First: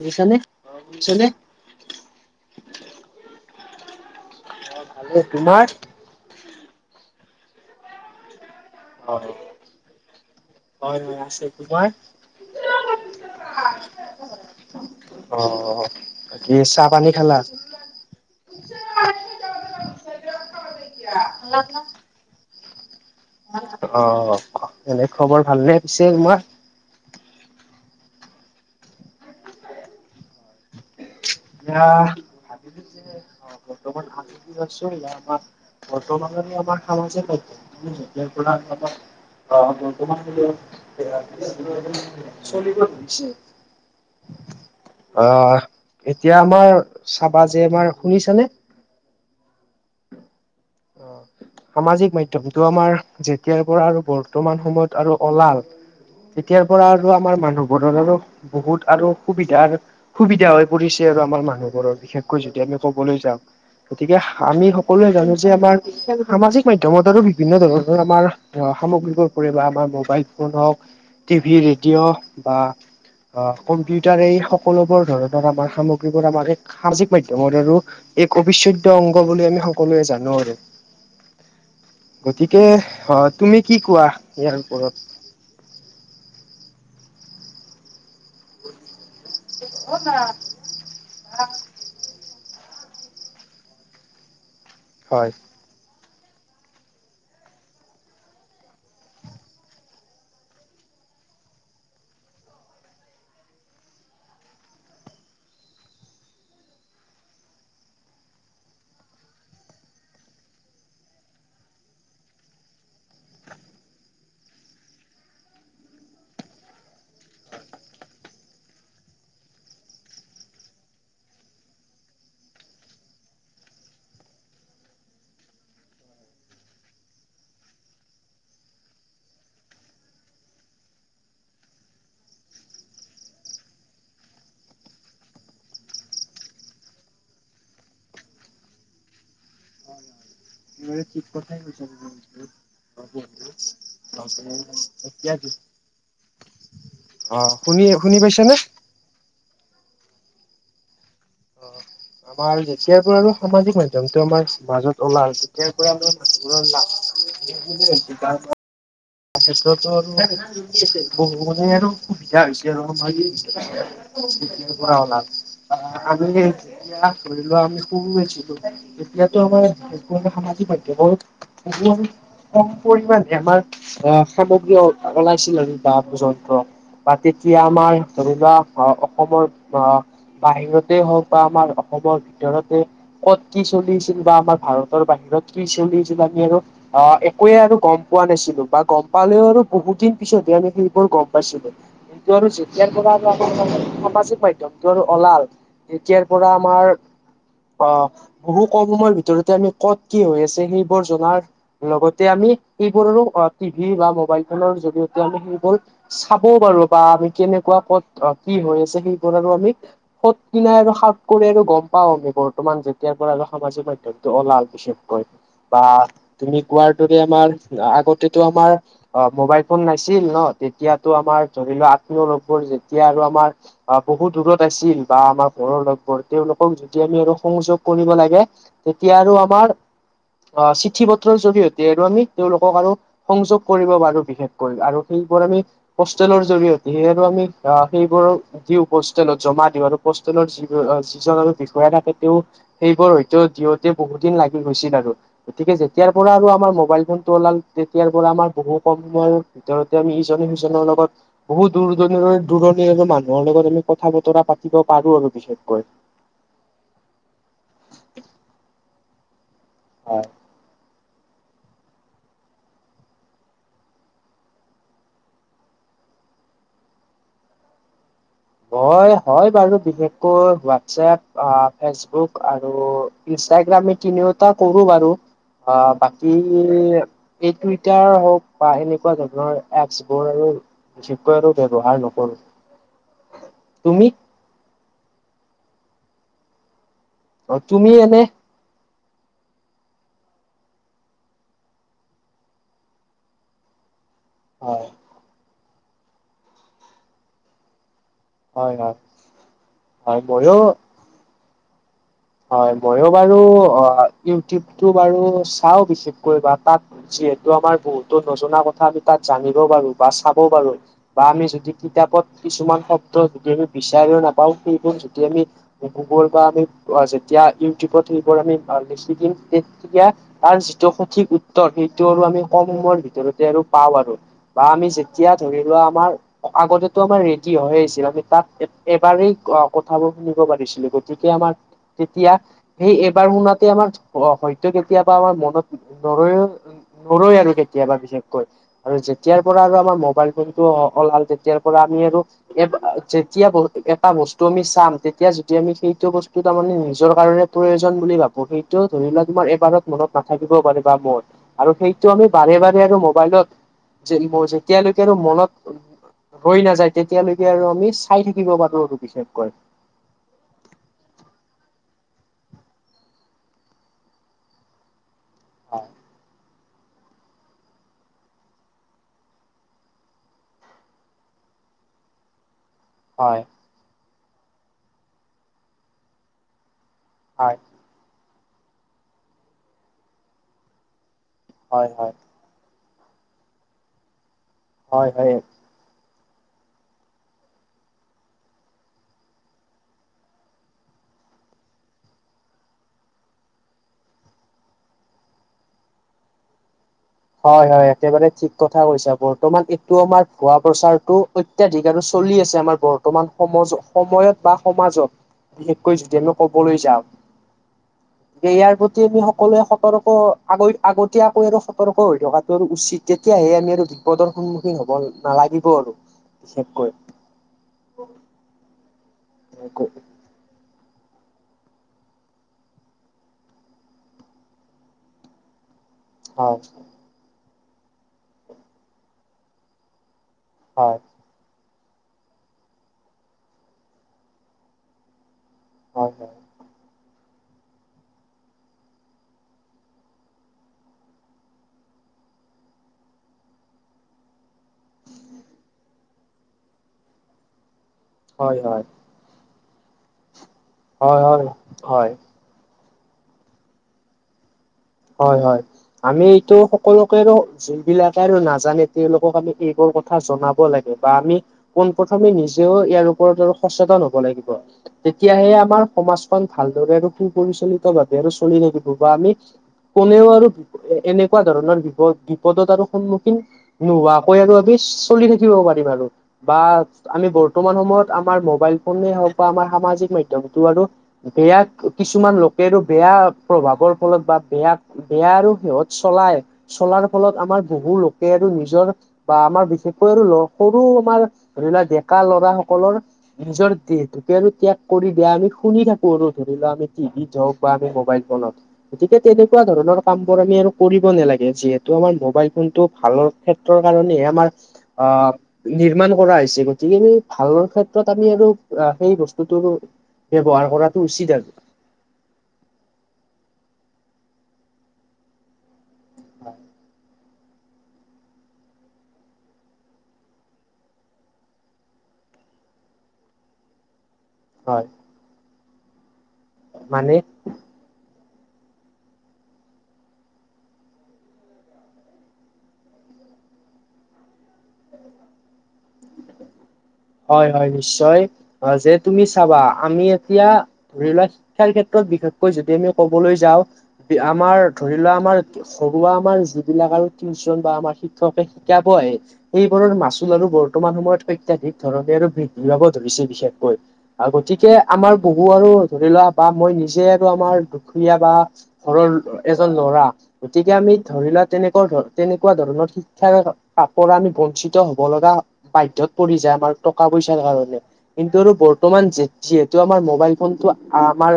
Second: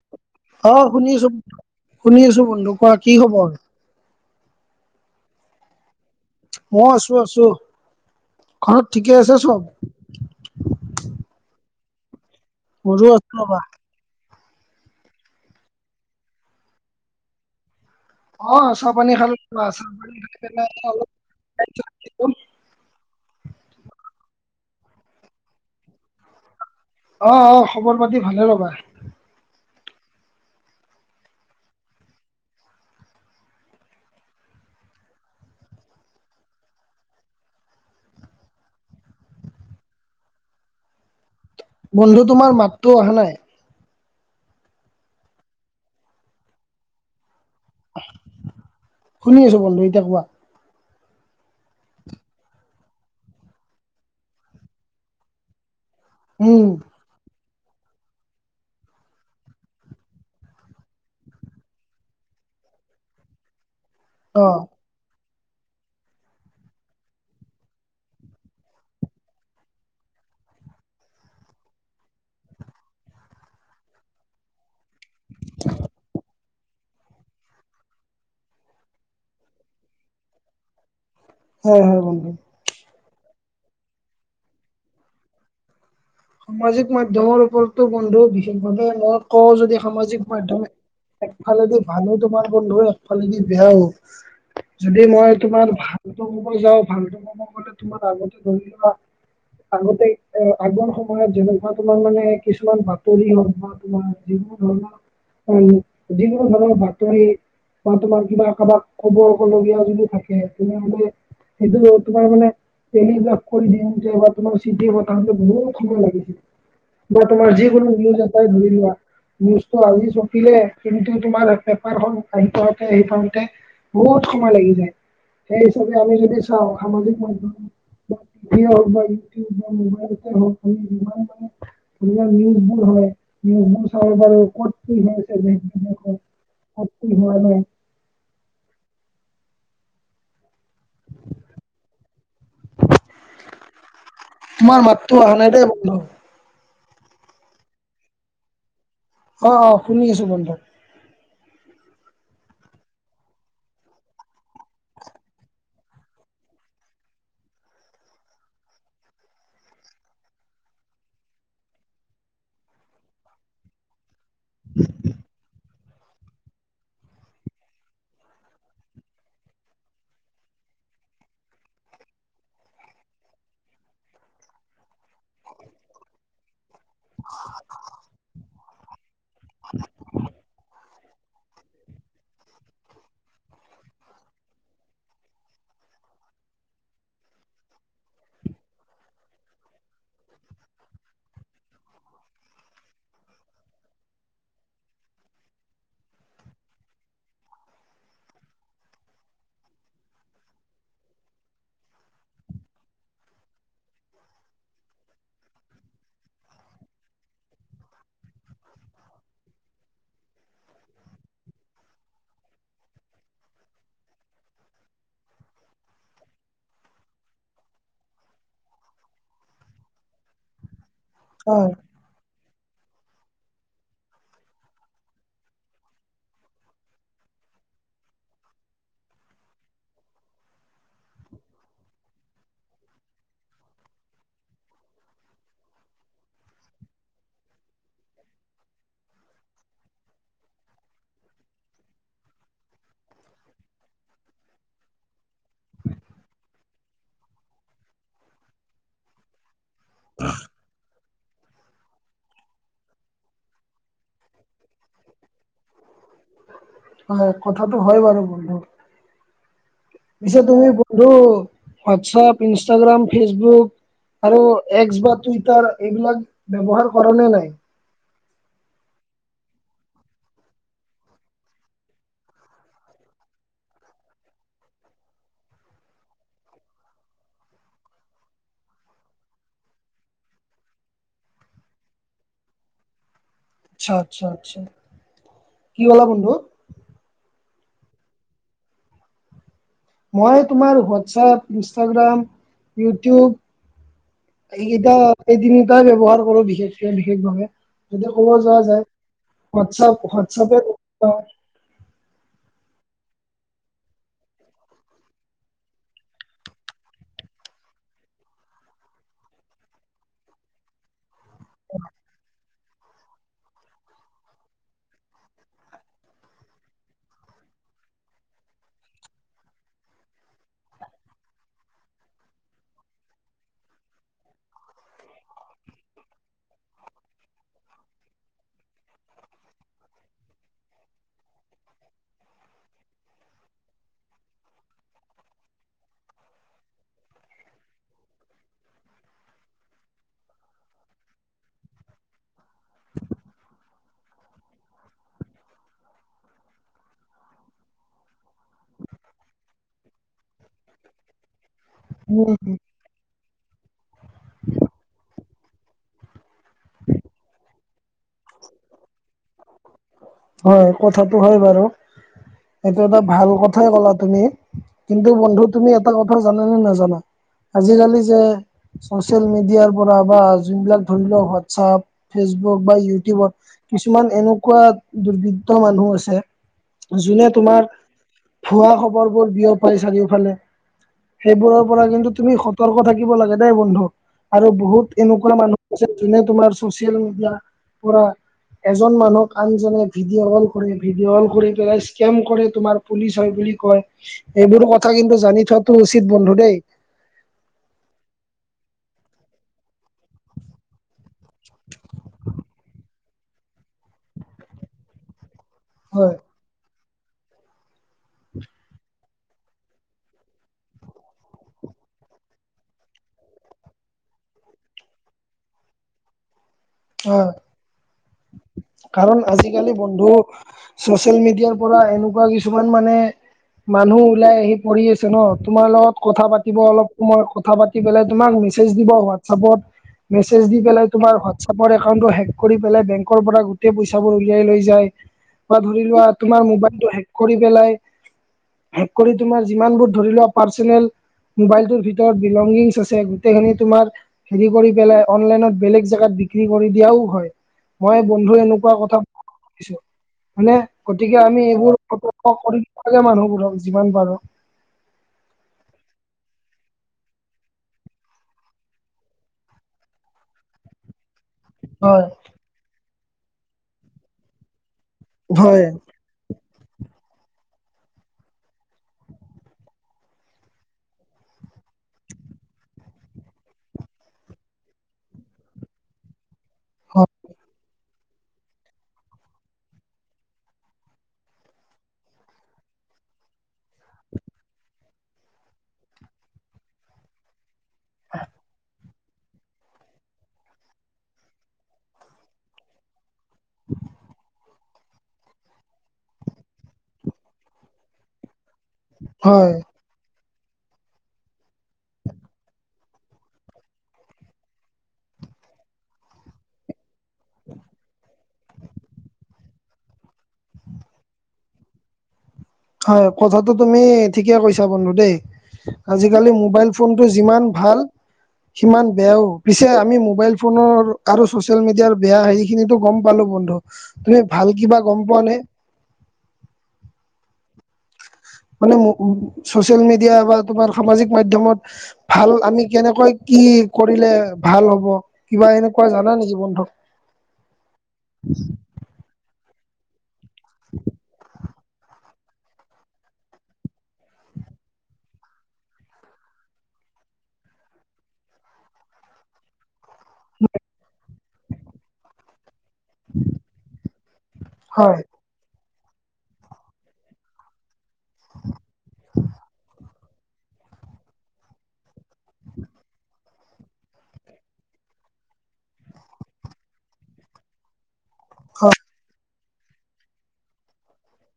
বুজিছানে অ' শুনি বুজিছানে আছো শুনি আছো বন্ধু কোৱা কি খবৰ? মোৰ ভালেই, তোমাৰ? মই আছো আছো, ঘৰত অ ঠিকে আছে চব? হয় মোৰ আছে, তোমাৰ? মোৰো আছে ৰ'বা। অ' বাকী চাহ পানী খালা? অ' চাহ পানী ভালোৱা চাহ পানী খাই পেলাই অলপ [inaudible] অ' এনে খবৰ ভালনে পিছে তোমাৰ? অ' অ' খবৰ পাতি ভালে ৰ'বা। এয়া ভাবিলো যে বৰ্তমান আমি আছো আমাৰ ব ম আমাৰ খ যে ত ব [inaudible] অ তম [inaudible] বন্ধু তোমাৰ মাততো অহা নাই আহ। এতিয়া আমাৰ চাবা যে আমাৰ শুনিছানে? শুনি আছো বন্ধু এতিয়া কোৱা। সামাজিক মাধ্যমটো আমাৰ যেতিয়াৰ পৰা আৰু বৰ্তমান সময়ত আৰু ওলাল। এতিয়াৰ উম পৰা আৰু আমাৰ মানুহবোৰৰ আৰু বহুত আৰু সুবিধা সুবিধা হৈ পৰিছে আৰু আমাৰ মানুহবোৰৰ বিশেষকৈ যদি আমি কবলৈ যাওঁ। গতিকে অ আমি সকলোৱে জানো যে আমাৰ সামাজিক মাধ্যমত আৰু বিভিন্ন ধৰণৰ আমাৰ আহ সামগ্ৰীবোৰ কৰি বা আমাৰ মোবাইল ফোন হওক টিভি ৰেডিঅ' বা অ' কম্পিউটাৰে এই সকলোবোৰ ধৰণৰ আমাৰ সামগ্ৰীবোৰ আমাক সামাজিক মাধ্যমৰ আৰু এক অবিচ্ছেদ্য অংগ বুলি আমি সকলোৱে জানো আৰু। হয় হয়। বন্ধু গতিকে অ' তুমি কি কোৱা ইয়াৰ ওপৰত? সামাজিক মাধ্যমৰ ওপৰতো বন্ধু বিশেষভাৱে মই কওঁ যদি সামাজিক মাধ্যম একফালেদি ভালো তোমাৰ বন্ধু একফালেদি বেয়াও, যদি হয়। মই তোমাৰ ভাল ফটো মম যাও ফালটু কম গলে তুমাৰ আগতে ধৰি যা [inaudible] আগতে অ' আগৰ সময় যেনেকুৱা তোমাৰ মানে কিছুমান বাতৰি হওক বা তোমাৰ যিবোৰ ধৰণৰ উম, যিকোনো ধৰণৰ বাতৰি বা তোমাৰ কিবা কাৰোবাক খবৰ লবলগীয়া যদি থাকে তেনেহলে সেইটো তোমাৰ মানে েলিগাক [inaudible] কৰি দি যে বা তোমাৰ চিট বা ত বহুত লাগিব বা তোমাৰ যিকোনো নিউজ এটাই ধৰি লোৱা নিজটো আজি চপিলে কিন্তু তোমাৰ পেপাৰখন আহি পাওঁতে আহি পাওঁতে বহুত সময় লাগি যায় সেই হিচাপে আমি যদি চাওঁ সামাজিক মাধ্যম - - বা টিভি হওক বা ইউটিউব বা মোবাইলতে হওক আমি যিমান মান নিউজবোৰ হয় নিউজবোৰ চব কৰ হৈছে দে [inaudible] অ হয় হয় [inaudible] তম চিক পথ মচ [inaudible] তোমাৰ মাততো অহা নাই দেই বন্ধু। অ' শুনি - শুনি পাইছে নে? অ' অ' শুনি আছো বন্ধত। অ' আমাৰ যেতিয়াৰ পৰা আৰু সামাজিক মাধ্যয়মটো আমাৰ মাজত ওলা তেতিয়াৰ পৰা। [unintelligible] তখেত্ৰতো আৰু বহু মানে আৰু অ সুবিধা হৈছে আৰু আমা [inaudible] ৰ [unintelligible] [unintelligible] [unintelligible] [unintelligible] [unintelligible] অসমৰ আহ বাহিৰত তে হওক বা আমাৰ অসমৰ ভিতৰতে ক'ত কি চলি আছিল বা আমাৰ ভাৰতৰ বাহিৰত কি চলি আছিল আমি আৰু অ একোৱে আৰু গম পোৱা নাছিলো। বা গম পালেও আৰু বহুত দিন পিছতে আমি সেইবোৰ গম পাইছিলো। [unintelligible] আৰু যেতিয়াৰ পৰা [unintelligible] সামাজিক মাধ্যয়মটো আৰু অলাল। তিয়াৰ পৰা আমাৰ অ, বহু কম সময়ৰ ভিতৰতে আমি কত কি হৈ আছে, সেইবোৰ জনাৰ লগতে আমি এইবোৰৰো টিভি বা মোবাইল ফোনৰ জৰিয়তে আমি সেইবোৰ চাবও পাৰো বা আমি কেনেকুৱা পথ কি হৈ আছে। সেইবোৰ আৰু আমি সত কিনাই আৰু সাওত কৰি আৰু গম পাও আমি বৰ্তমান যেতিয়া পৰা আৰু সামাজিক মাধ্যয়মটো অলাল বিশেষকৈ। বা তুমি কোৱাৰ দৰে আমাৰ আগত তেটো আমাৰ অ মোবাইল ফোন নাছিল ন? তেতিয়টো আমাৰ হয় ধৰি লোৱা তেওঁলোকৰ যেতিয়া আৰু আমাৰ আ বহুত দূৰত আছিল বা আমাৰ ঘৰৰ লগবোৰ। তেওঁলোকক যদি আমি আৰু সংযোগ কৰিব লাগে, তেতিয়া আৰু আমাৰ অহ চিঠি পত্ৰৰ জৰিয়তে আৰু আমি তেওঁলোকক আৰু সংযোগ কৰিব পাৰো বিশেষকৈ আৰু সেইবোৰ আমি পোষ্টেলৰ জৰিয়তে সেই আমি আহ সেইবোৰ দিওঁ পোষ্টেলত জমা দিওঁ আৰু পোষ্টেলত যি যিজন আৰু বিষয়া থাকে। তেওঁ সেইবোৰ হয়তো দিওঁতে বহুত দিন লাগি গৈছিল আৰু। গতিকে যেতিয়াৰ পৰা আৰু আমাৰ মোবাইল ফোনটো ওলাল। তেতিয়াৰ পৰা আমাৰ বহু কম সময়ৰ ভিতৰতে আমি ইজনে সিজনৰ লগত বহুত দূৰ দনিৰৈ দূৰ দূৰণি মানুহৰ লগত আমি কথা বতৰা পাতিব পাৰো আৰু বিশেষকৈ। হয়, কথাটো হয় বাৰু বন্ধো। হয় পিছে তুমি ব ধু হোৱাটছাপ, ইনষ্টাগ্ৰাম, ফেচবুক। আৰু একস বা টুইটাৰ এইবিলাক ব্যৱহাৰ কৰা নে নাই? হয়, হয় বাৰু বিশেষকৈ হোৱাটছএপ আ ফেচবুক আৰু ইনষ্টাগ্ৰামে তিনিওটা কৰো বাৰু। আ বাকী এই টুইটাৰ হওক বা এনেকুৱা ধৰণৰ এপচ বোৰ আৰু বিশেষকৈ আৰু ব্যৱহাৰ নকৰোঁ। আচ্ছা আচ্ছা আচ্ছা। কি বলা বন্ধু? অ, তুমি এনে মই তোমাৰ হোৱাটছআপ, ইনষ্টাগ্ৰাম, ইউটিউব। হয় এইকেইটা এই তিনটা ব্যৱহাৰ কৰো বিশেষকে বিশেষভাৱে। যদি ক'ব যোৱা হয় যায়। হয় হোৱাটছআপ হয় হোৱাটছপে ময়ো হয়, মইও বাৰু অ ইউটিউবটো বাৰু চাও বিশেষকৈ বা তাত যিহেতু আমাৰ বহুতো নজনা কথা আমি তাত জানিব পাৰো বা চাব পাৰো। বা আমি যদি কিতাপত কিছুমান শব্দ যদি আমি বিচাৰিও নাপাওঁ সেইবোৰ যদি আমি [unintelligible] বা আমি যেতিয়া ইউটিউবত সেইবোৰ আমি আ লিখি দিম। তেতিয়া তাৰ যিটো সঠিক উত্তৰ সেইটো আৰু আমি কম সময়ৰ ভিতৰতে আৰু পাওঁ আৰু। বা আমি যেতিয়া ধৰি লোৱা আমাৰ, আগতেটো আমাৰ ৰেডি হৈ আছিল আমি তাত এবাৰেই কথাবোৰ শুনিব পাৰিছিলো গতিকে আমাৰ, তেতিয়া সেই এবাৰ শুনাতে আমাৰ হয়তো কেতিয়াবা আমাৰ মনত নৰৈউ, নৰই আৰু কেতিয়াবা বিশেষকৈ, আৰু যেতিয়াৰ পৰা আৰু আমাৰ মবাইল ফোনটো ওলাল তেতিয়াৰ পৰা আমি আৰু, এ যেতিয়া ব এটা বস্তু আমি চাম তেতিয়া যদি আমি সেইটো বস্তু, তাৰ মানে নিজৰ কাৰণে প্ৰয়োজন বুলি ভাবো সেইটো ধৰি ল তোমাৰ এবাৰত মনত নাথাকিবও পাৰে বা মন, আৰু সেইটো আমি বাৰে উম বাৰে আৰু মোবাইলত যেতিয়ালৈকে আৰু মনত, ৰৈ নাযায় তেতিয়ালৈকে আৰু আমি চাই থাকিব পাৰো আৰু বিশেষকৈ, হয় কথাটো হয় বাৰু, সেইটো এটা ভাল কথাই ক'লা তুমি, কিন্তু বন্ধু তুমি এটা কথা জানানে নাজান আজিকালি যে, ছচিয়েল মেডিয়াৰ পৰা বা যোন বিলাক ধৰি লওক হোৱাটছপ ফেচবুক বা ইউ, হয় কিছুমান এনেকুৱা দুৰ্বৃত্তই মানুহ আছে, যোনে হয় হয় তোমাৰ ভুৱা খবৰ বোৰ বিয় পাই থাকে চাৰিওফালে, সেইবোৰৰ পৰা হয় কিন্তু তুমি সতৰ্ক থাকিব লাগে দেই বন্ধু আৰু বহুত হয় হয় হয় এনেকুৱা মানুহ, যোনে তোমাৰ চচিয়েল মেডিয়া পৰা, এজন মানুহক আনজনে ভিডিঅ কল কৰে ভিডিঅ কল কৰি পেলাই স্কেম কৰে তোমাৰ, পুলিচ হয় বুলি কয় এইবোৰ কথা কিন্তু জানি থোৱাটো উচিত বন্ধু দেই। হয় হয় একেবাৰে ঠিক কথা কৈছা বৰ্তমান এইটো আমাৰ ভুৱা প্ৰচাৰটো, অত্যাধিক আৰু চলি আছে আমাৰ বৰ্তমান সমজ সময়ত বা সমাজত, বিশেষকৈ হয় যদি আমি কবলৈ যাওঁ, ইয়াৰ প্ৰতি আমি সকলোৱে সতৰ্ক আগ আগতীয়াকৈ আৰু, সতৰ্ক হৈ থকাটো আৰু উচিত তেতিয়াহে আমি আৰু বিপদৰ সন্মুখীন হব নালাগিব আৰু, বিশেষকৈ হয়, কাৰণ হয় আজিকালি বন্ধু, চচিয়েল মিডিয়াৰ পৰা এনেকুৱা কিছুমান মানে, মানুহ ওলাই আহি পঢ়ি আছে ন তোমাৰ লগত, কথা পাতিব অলপ সময়ত কথা পাতি পেলাই তোমাক মেছেজ দিব হোৱাটছআপত, মেছেজ দি পেলাই হয় তোমাৰ, চোবৰ একাউণ্টটো হেক কৰি পেলাই বেংকৰ পৰা গোটেই পইচাাবোৰ উলিয়াই লৈ যায়, ধৰি লোৱা হয় তোমাৰ মোবাইলটো শেক কৰি পেলাই, হে কৰি তোমাৰ যিমানবোৰ ধৰি লোৱা পাৰ্চনেল, মোবাইলটোৰ ভিতৰত বিলংগিংছ আছে গোটেইখিনি তোমাৰ, হেৰি কৰি পেলাই অনলাইনত বেলেগ জেগাত বি, কি কৰি দিয়াও হয় মই বন্ধু হয় হয় এনেকুৱা কথাছো মানে, গতিকে হয় হয় আমি হয় এইবোৰ হয় সতৰ্ক কৰি লাগে মানুহবোৰক যিমান পাৰো। হয় হয় আমি এইটো সকলোকে আৰু, যি বিলাকে আৰু নাজানে তেওঁলোকক আমি এইবোৰ কথা জনাব লাগে বা আমি পোন হয় প্ৰথমে নিজেও ইয়াৰ ওপৰত আৰু সচেতন হব লাগিব তেতিয়াহে হয় আমাৰ সমাজ, খন ভালদৰে আৰু সুপৰিচালিত ভাৱে আৰু চলি থাকিব বা আমি, কোনেও আৰু এনেকুৱা ধৰণৰ বিপদ বিপদত আৰু সন্মুখীন, নোহোৱাকৈ আৰু আমি চলি থাকিব পাৰিম আৰু বা আমি বৰ্তমান সময়ত, আমাৰ মোবাইল ফোনে হওক বা আমাৰ সামাজিক মাধ্যয়মটো আৰু, বেয়া কিছুমান লোকে বেয়া প্ৰভাৱৰ ফলত বা বেয়া, বেয়া আৰু সিহত চলাই চলাৰ ফলত আমাৰ বহু লোকে আৰু নিজৰ বা আমাৰ বিশেষকৈ আৰু সৰু আমাৰ ধৰি লোৱা ডেকা লৰা সকলৰ নিজৰ দেতুকে আৰু ত্যাগ কৰি দিয়া আমি শুনি থাকো আৰু ধৰি লও আমি টিভিত হওক বা আমি মোবাইল বনত গতিকে তেনেক হয় ধৰণৰ কাম বোৰ আমি আৰু কৰিব নালাগে যিহেতু আমাৰ মোবাইল ফোনটো ভালৰ ক্ষেত্ৰৰ কাৰণে আমাৰ অ নিৰ্মাণ কৰা হৈছে গতিকেম ভালৰ ক্ষেত্ৰত আমি আৰু সেই বস্তুটো ব্যৱহাৰ কৰাটো উচিত আৰু হয় কথাটো তুমি ঠিকে কৈছা বন্ধু দেই আজিকালি মোবাইল ফোনটো যিমান ভাল সিমান বেয়াও পিছে আমি মোবাইল ফোনৰ আৰু চচিয়েল মিডিয়াৰ বেয়া হেৰি খিনিতো গম পালো বন্ধু তুমি ভাল কিবা হয় গম পোৱা নে মানে মানে উ ছচিয়েল মিডিয়া বা তোমাৰ সামাজিক মাধ্যমত ভাল আমি কেনেকৈ কি কৰিলে ভাল হ'ব। কিবা এনেকুৱা জানা নেকি বন্ধুক হয় হয় নিশ্চয় যে তুমি চাবা আমি এতিয়া ধৰি লোৱা খেল ক্ষেত্ৰত বিশেষকৈ যদি আমি কবলৈ যাওঁ আমাৰ ধৰি লোৱা আমাৰ ঘৰুৱা আমাৰ যিবিলাক আৰু টিউচন বা আমাৰ শিক্ষকে শিকাব আহে এইবোৰৰ মাচুল আৰু বৰ্তমান সময়ত অত্যাধিক ধৰণে আৰু বৃদ্ধি পাব ধৰিছে বিশেষকৈ গতিকে হয় আমাৰ বহু আৰু ধৰি লোৱা বা মই নিজে আৰু আমাৰ দুখীয়া বা ঘৰৰ এজন ল'ৰা গতিকে আমি ধৰি লোৱা তেনেকুৱা ধ তেনেকুৱা ধৰণৰ শিক্ষাৰ পৰা আমি বঞ্চিত হব লগা বাধ্যত পৰি যায় আমাৰ টকা পইচাৰ কাৰণে কিন্তু আৰু হয় বৰ্তমান যে যিহেতু আমাৰ মোবাইল ফোনটো আমাৰ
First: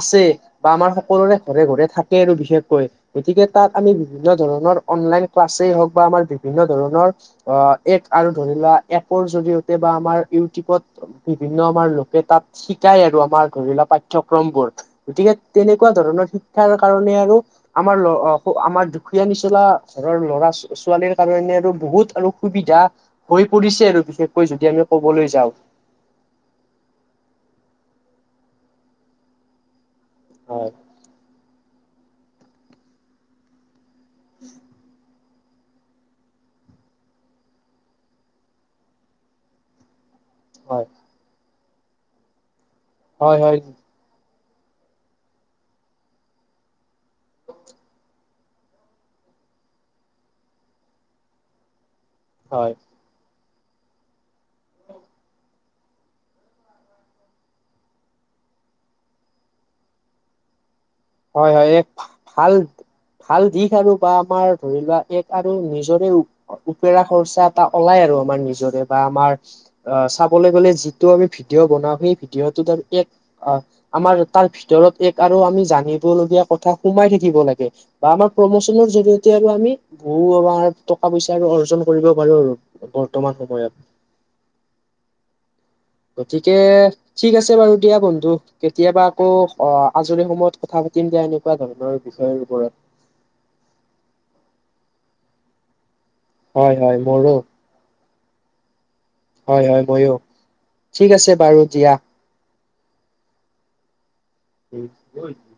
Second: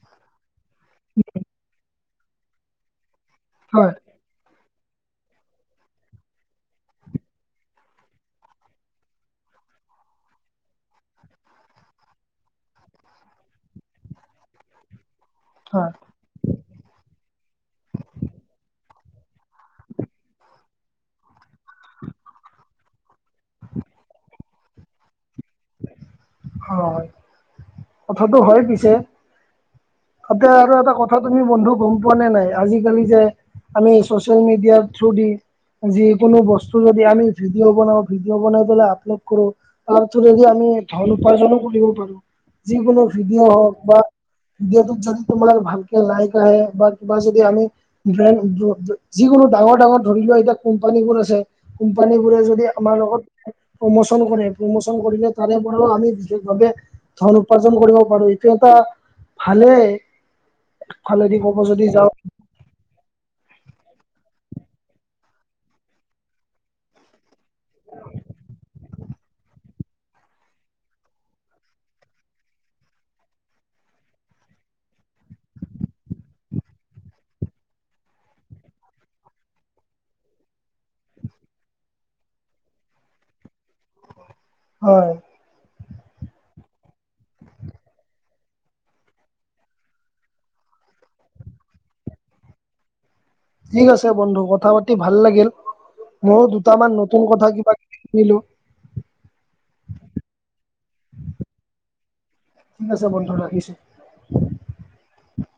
আছে বা আমাৰ সকলোৰে ঘৰে ঘৰে থাকে আৰু বিশেষকৈ গতিকে তাত আমি হয় বিভিন্ন ধৰণৰ অনলাইন ক্লাছেই হওঁক বা আমাৰ বিভিন্ন ধৰণৰ অ এক আৰু ধৰি লোৱা এপৰ জৰিয়তে বা আমাৰ ইউটিউবত বিভিন্ন আমাৰ লোকে তাত শিকায় আৰু আমাৰ ধৰি লোৱা পাঠ্যক্ৰম বোৰ গতিকে তেনেকুৱা হয় ধৰণৰ শিক্ষাৰ কাৰণে আৰু আমাৰ আমাৰ দুখীয়া নিচলা ঘৰৰ ল'ৰা ছোৱালীৰ কাৰণে আৰু বহুত আৰু সুবিধা হৈ পৰিছে আৰু বিশেষকৈ যদি আমি কবলৈ যাওঁ হয় কথাটো হয় পিছে তাতে হয় আৰু এটা কথা তুমি বন্ধু গম পোৱা নে নাই আজিকালি যে আমি চচিয়েল মিডিয়াৰ থ্ৰু দি যিকোনো বস্তু যদি আমি ভিডিঅ' বনাওঁ ভিডিঅ' বনাই পেললে আপলোড কৰো যদি আমি হয় ধন উপাৰ্জনো কৰিব পাৰো যিকোনো হয় ভিডিঅ' হয় হওক বা ভডিঅ'ত যদি তোমাৰ ভালকে লাইক আহে বা কিবা যদি আমি যিকোনো ডাঙৰ ডাঙৰ ধৰি লোৱা এতিয়া কোম্পানী বোৰ আছে। কোম্পানী বোৰে যদি হয় আমাৰ লগত প্ৰমোচন কৰে প্ৰম কৰিলে তাৰে পৰাও আমি বিশেষভাৱে ধন উপাৰ্জন কৰিব পাৰো এইটো এটা ভালেই ফালেদি হয় ক'ব হয় যদি এক যাওঁ ভাল ভাল দিশ আৰু বা আমাৰ ধৰি লোৱা এক আৰু নিজৰে উপেৰা খৰ্চাত এটা ওলাই আৰু আমাৰ নিজৰে বা আমাৰ অ', চাবলৈ গলে যিটো আমি ভিডিঅ' বনাও সেই ভিডিঅ'টোত এক অ', আমাৰ তাৰ ভিতৰত এক আৰু আমি জানিব লগগীয়া কথা সোমাই থাকিব লাগে। বা আমাৰ প্ৰমোচনৰ জৰিয়তে আৰু আমি বহু আমাৰ টকা পইচা আৰু অৰ্জন কৰিব পাৰো আৰু। বৰ্তমান সময়ত। হয়। গতিকে ঠিক আছে বাৰু দিয়া বন্ধু কেতিয়াবা আকৌ অ', আজৰি সময়ত কথা পাতিম দিয়া আমি। কনেুৱা ধৰণৰ বিষয়ৰ ওপৰত ঠিক আছে বন্ধু কথা পাতি ভাল লাগিল, ময়ো হয় দুটামান হয় নতুন মোৰো কথা কিবা কিবি শুকিলোঁ। হয়, হয় মইও ঠিক আছে বাৰু দিয়া। ঠিক আছে বন্ধ ৰাখিছোঁ। [unintelligible]